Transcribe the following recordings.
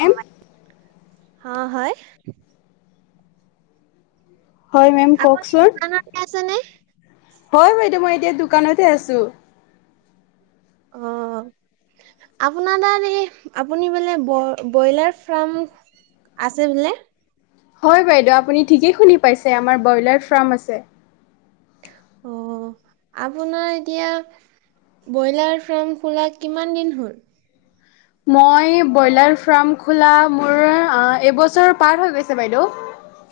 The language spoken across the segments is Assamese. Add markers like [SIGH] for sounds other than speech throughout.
মেম অ' হয়। হয় মেম আপুনি কওকচোন। দোকানতে আছে নে? হয় বাইদেউ মই এতিয়া দোকানতে আছো। অ'। আপোনাৰ তাত এই আপুনি বোলে ব ব্ৰইলাৰ ফ্ৰাম‌ আছে বোলে? হয় বাইদেউ আপুনি ঠিকেই শুনি আমাৰ বইলাৰ ফ্ৰাম আছে। অ। আপোনাৰ এতিয়া বইলাৰ ফ্ৰাম খোলা কিমান দিন হল? মই বইলাৰ ফ্ৰাম খোলা মোৰ অ এবছৰ পাৰ হৈ গৈছে বাইদেউ।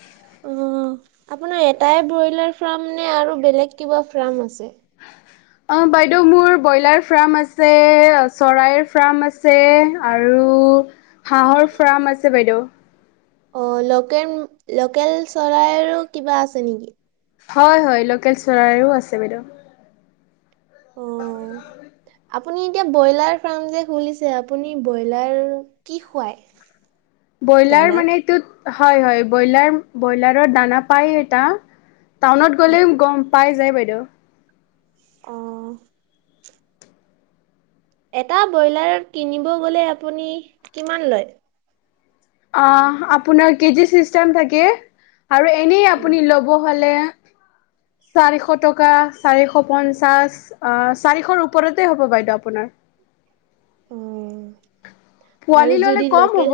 [INAUDIBLE] অ' আপোনাৰ এটাই ব্ৰইলাৰ ফ্ৰাম নে আৰু বেলেগ কিবা ফ্ৰাম আছে? অ বাইদেউ মোৰ বইলাৰ ফ্ৰাম আছে চৰাইৰ ফ্ৰাম আছে আৰ- আৰু হাঁহৰ ফ্ৰাম আছে বাইদেউ। অ লোকেল - লোকেল চৰাইৰো কিবা আছে নেকি? হয় হয় লোকেল চৰাইৰো আছে বাইদেউ। অ [UNINTELLIGIBLE] আপুনি এতিয়া বইলাৰ ফ্ৰাম যে খুলিছে, আপুনি বইলাৰ কি খুৱাই? ব্ৰইলাৰ মানে এইটোত হয় হয় বইলাৰ বইলাৰত দানা পায় এটা, টাউনত গ'লে গম পাই যায় বাইদেউ। অ'। এটা বইলাৰত কিনিব গ'লে আপুনি কিমান লয়? অ আপোনাৰ কেজি চিষ্টেম থাকে আৰু এনেই আপুনি ল'ব হলে [INAUDIBLE] চাৰিশ টকা, চাৰিশ পঞ্চাছ অহ চাৰিশৰ ওপৰতে হ'ব বাইদেউ আপোনাৰ। [INAUDIBLE] অ' আৰু পোৱালি ললে যদি কম লোকেল হব?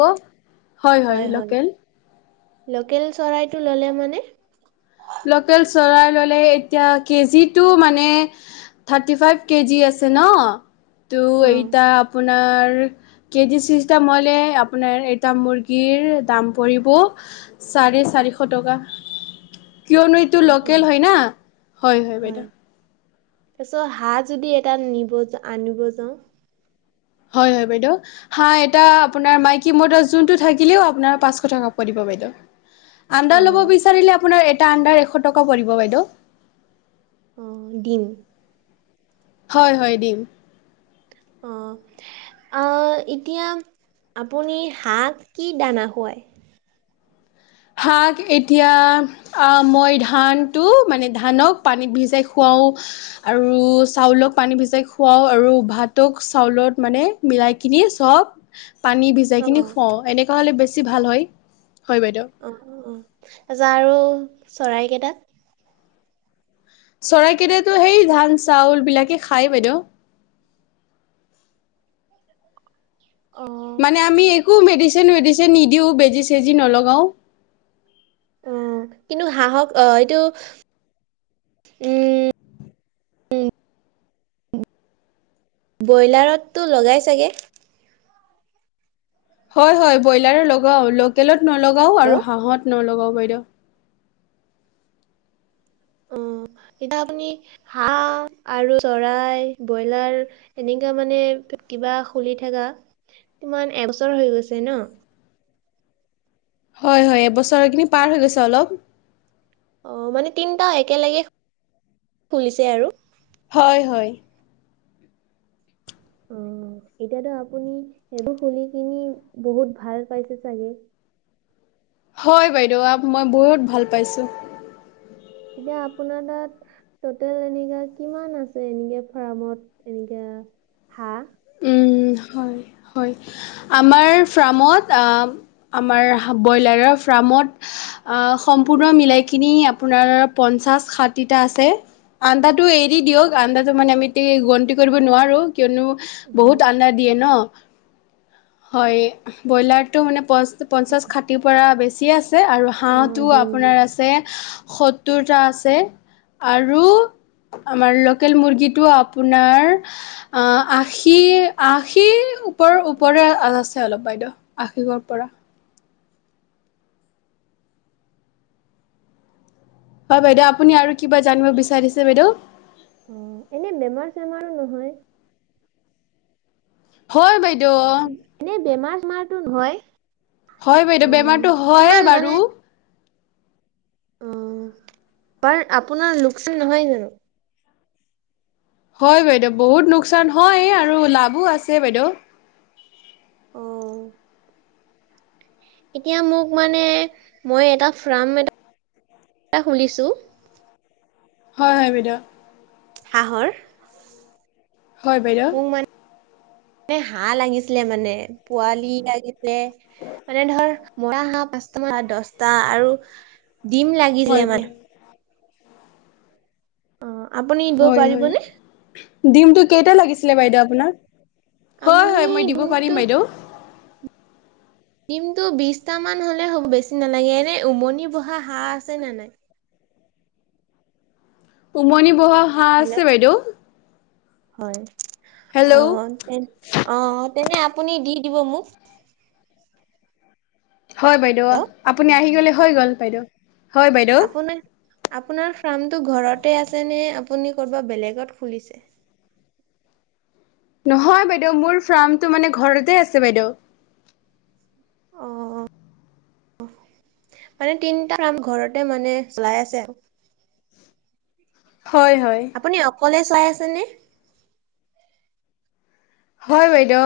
হয় হয় লকেল। লোকেল চৰাইটো ল'লে মানে? লোকেল চৰাই ললে এতিয়া কেজি টো মানে থাৰ্তী ফাইভ কেজি আছ - আছে ন টো অ' এইটা আপোনা- আপোনাৰ কেজি চিষ্টেম হলে আপোনাৰ এটা মুৰ্গীৰ দাম পৰিব চাৰে চাৰিশ টকা। [INAUDIBLE] কিয়নো এইটো অ' অ' লোকেল হয় না, হয় হয় বাইদেউ। তাৰপিছত হাঁহ যদি এটা নিব যা - আনিব যাওঁ? হয় হয় বাইদেউ, হাঁহ এটা আপোনাৰ মাইকী মতা যোনটো থাকিলেও আপোনাৰ পাঁচশ টকা পৰিব। বাইদেউ। আণ্ডা লব অ' বিছাৰিলে আপোনাৰ এটা আণ্ডাৰ এশ টকা পৰিব বাইদেউ। উম ডিম। হয় হয় ডিম। অহ। আ এতিয়া আপুনি হাঁক কি দানা খুৱাই? হাঁক এতিয়া আ মই ধান টো মানে ধানক পানীত ভিজাই খুৱাও। ও আৰু চাউলক পানী ভিজাই খুৱাও আৰু ভাতক চাউলত মানে মিলাই কিনি চব পানী ভিজাই অ' কিনি অ' খুৱাও এনেকুৱা হলে বেছি ভাল হয়, হয় বাইদেউ। অ অ অ। তাপিছ আৰু চৰাইকেইটাত। চৰাইকেইটাতো সেই ধান চাউল বিলাকে খাই বাইদেউ। অ' মানে আমি একো মেডিচিন ৱেডিচিন নিদিওঁ বেজি চেজি নলগাওঁ। উম। কিন্তু হাহক অহ এইটো উম। উম। ব্ৰইলাৰততো লগাই চাগে? হয় হয় ব্ৰইলাৰত লগাও। লোকেলত নলগাও আৰু হেল্ল'। হাঁহত নলগাও বাইদেউ। অ। এতিয়া আপুনি হাঁহ আৰু চৰাই, ব্ৰইলাৰ এনেকা মানে কিবা খুলি থাকা। কিমান এবছৰ হৈ গৈছে ন? হয় হয় এবছৰ এখিনি পাৰ হৈ গৈছে অলপ। অ মানে তিনটা একেলেগে খুলিছে আৰু হয় হয়। অ। এতিয়াতো আপুনি এইটো খুলি কিনি বহুত ভাল পাইছে চাগে? হয় বাইদেউ আ মই বহুত ভাল পাইছো। কিবা আপোনাৰ তাত তোটেল এনেকা কিমান আছে, এনেকে ফাৰ্মত এনেকা। হা। উম হয়। হয়। আমাৰ ফ্ৰামত আ আমাৰ ব্ৰইলাৰৰ ফাৰ্মত আ সম্পূৰ্ণ মিলাইকিনি আপোনাৰ পঞ্চাছ, ষাঠিটা আছে। আণ্ডাটো এৰি দি দিয়ক। আণ্ডাটো মানে আমি তেই গন্তি কৰিব নোৱাৰো কিয়নো বহুত আণ্ডা দিয়ে ন হয় ব্ৰইলাৰটো মানে পচ পঞ্চাছ খাটি পৰা বেছি আছে আৰু অ', হাঁহটো দিম আপোনাৰ দিম। আছে। সত্তৰটা আছে আৰু আমাৰ লোকেল মুৰ্গীটো আপোনাৰ আ আঠ আশী আশী ওপৰ ওপৰে আছে অলপ বাইদেউ। আশীব পৰা। হয় বাইদেউ আপুনি আৰু কিবা জানিব বিচাৰিছে বাইদেউ? অ এনেই বেমাৰ চেমাৰ নহয়। হয় বাই। এনে বেমাৰ চেমাৰটো নহয়। হয় বাইদেউ অ', বেমাৰতো হয় কিমান মানে বাৰু। অ বাৰ আপোনাৰ লোকচান নহয় জানো? হয় বাইদেউ বহুত লোকচান হয় আৰু লাভো আছে বাইদেউ। অ। এতিয়া মোক মানে মই এটা ফ্ৰাম এটা খুলিছো। হয় হয় বাইদেউ। হাঁহৰ। হয় বাইদেউ। এ হাঁহ লাগিছিলে মানে। পোৱালি লাগিছে মানে ধৰ মৰা হাঁহ পাঁচটা বা দছটা আৰু দিম হয় লাগিলে মানে। বাইদেউ অ আপুনি দিব পাৰিবনে? দিমটো কেইটা লাগিছিলে বাইদেউ আপোনাক? হয় আপুনি হয় মই দিব পাৰিম দিমটো বাইদেউ। দিমটো বিছটা মান হলে হব। বেছি নালাগে এনে উমনি বহা হাঁহ আছে নে নাই? উমনি বহা হাঁহ হেল্ল' আছে বাইদেউ। হয় অ হেল্ল' তে অ তেনে আপুনি দি দিব মোক। হয় বাইদেউ। হেল্ল'। আপুনি আহি গলে হৈ গ'ল বাইদেউ। হয় বাইদেউ। আপোনাৰ আপোনাৰ ফ্ৰামটো ঘৰতে আছে নে আপুনি ক'বাত বেলেগত খুলিছে? নহয় বাইদেউ মোৰ ফাৰ্মটো মানে ঘৰতে আছে বাইদেউ আহঁ মানে তিনটা কাম ঘৰতে মানে চলাই আছে আৰু হয় হয় আপুনি অকলে চাই আছেনে হয় বাইদেউ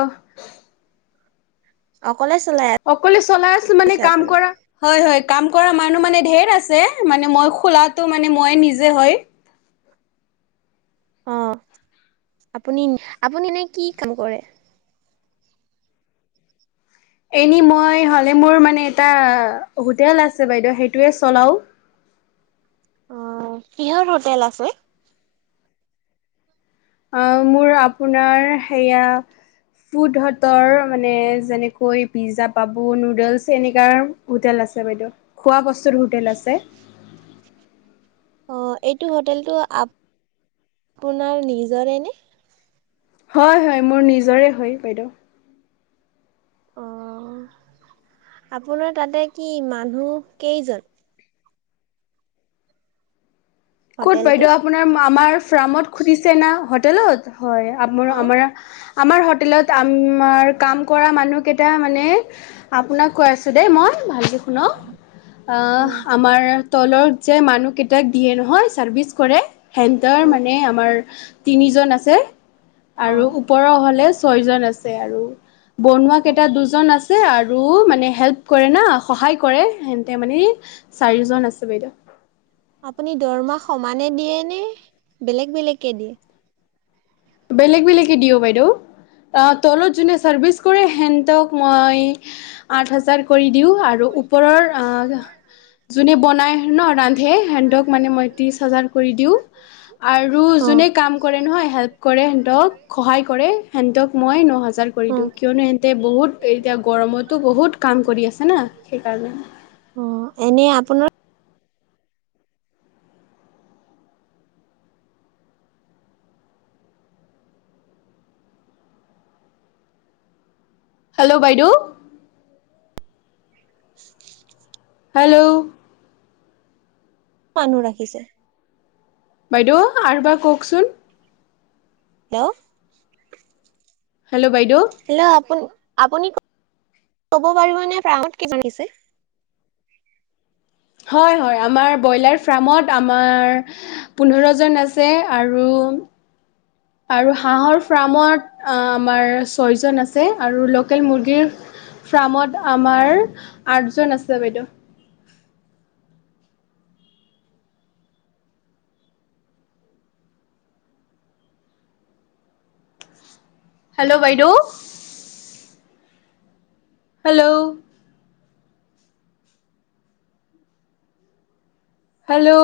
অকলে চলাই অকলে চলাই আছো মানে আছে কাম আপুনি? কৰা হয় হয়। কাম কৰা মানুহ মানে ধেৰ আছে মানে মই খোলাটো মানে মই নিজে হয়। অ আপুনি আপুনি এনে কি কাম কৰে? এনে মই হলে মোৰ মানে এটা হোটেল আছে বাইদেউ সেইটোৱে চলাও আহ কিহৰ হোটেল আছে? আহ মোৰ আপোনাৰ সেয়া ফুড হতৰ মানে যেনেকৈ পিজ্জা পাব নুডলছ এনেকা হোটেল আছে বাইদেউ খোৱা বস্তুৰ হোটেল আছে অ এইটো হোটেলটো আপোনাৰ নিজৰে নে? হয় হয় মোৰ নিজৰে হয় বাইদেউ। অ আপোনাৰ তাতে কি মানুহ কেইজন? ক'ত বাইদেউ হোটেলটোত? আপোনাৰ আমাৰ ফাৰ্মত সুধিছে না হোটেলত হয় আ অ', আমাৰ আমাৰ হোটেলত আমাৰ কাম কৰা মানুহকেইটা মানে আপোনাক কৈ আছোঁ দেই মই ভাব ন অ আমাৰ তলত যে মানুহ কেইটাক দিয়ে নহয় চাৰ্ভিচ কৰে হেতৰ অ', মানে আমাৰ তিনিজন আছে আৰু অ', ওপৰৰ হলে ছয় জন আছে আৰু বনোৱা অ'। কেইটা দুজন আছে আৰু মানে হেল্প কৰে না সহায় কৰে হেনতে মানে চাৰিজন আছে বাইদেউ আপুনি দৰমাহ সমানে দিয়ে নে বেলেগ বেলেগকে দিয়ে বেলেগ বেলেগকে দিও বাইদেউ অ তলত যোনে চাৰ্ভিচ কৰে সেতক মই আঠ হাজাৰ কৰি দিওঁ আৰু ওপৰৰ আহ যোনে বনাই ন ৰান্ধে সেতক মানে মই ত্ৰিছ হাজাৰ কৰি দিও আৰু যোনে অ', কাম কৰে নহয় হেল্প কৰে সিহঁতক সহায় কৰে সিহতক মই নহ হা ব কৰি দিওঁ অ'। কিয়নো সিহতে বহুত এতিয়া গৰমতো বহুত কাম কৰি আছে না সেইকাৰণে অ এনে আপোনাৰ হেল্ল' বাইদেউ [UNINTELLIGIBLE] হেল্ল' মানুহ ৰাখিছে বাইদেউ আৰু বা কওকচোন হেল্ল হেল্ল' বাই হেল্ল' আপুনি আপুনি কব পাৰিবনে ফ্ৰামত কি চলিছে হয় হয় আমাৰ ব্ৰইলাৰ ফাৰ্মত আমাৰ পোন্ধৰ জন আছে আৰু উ আৰু হাঁহৰ ফাৰ্মত আমাৰ ছয় জন আছে আৰু লোকেল মুৰ্গীৰ ফ্ৰামত আমাৰ আঠজন আছে বাইদেউ হেল্ল' বাইদেউ। হেল্ল'। হেল্ল'।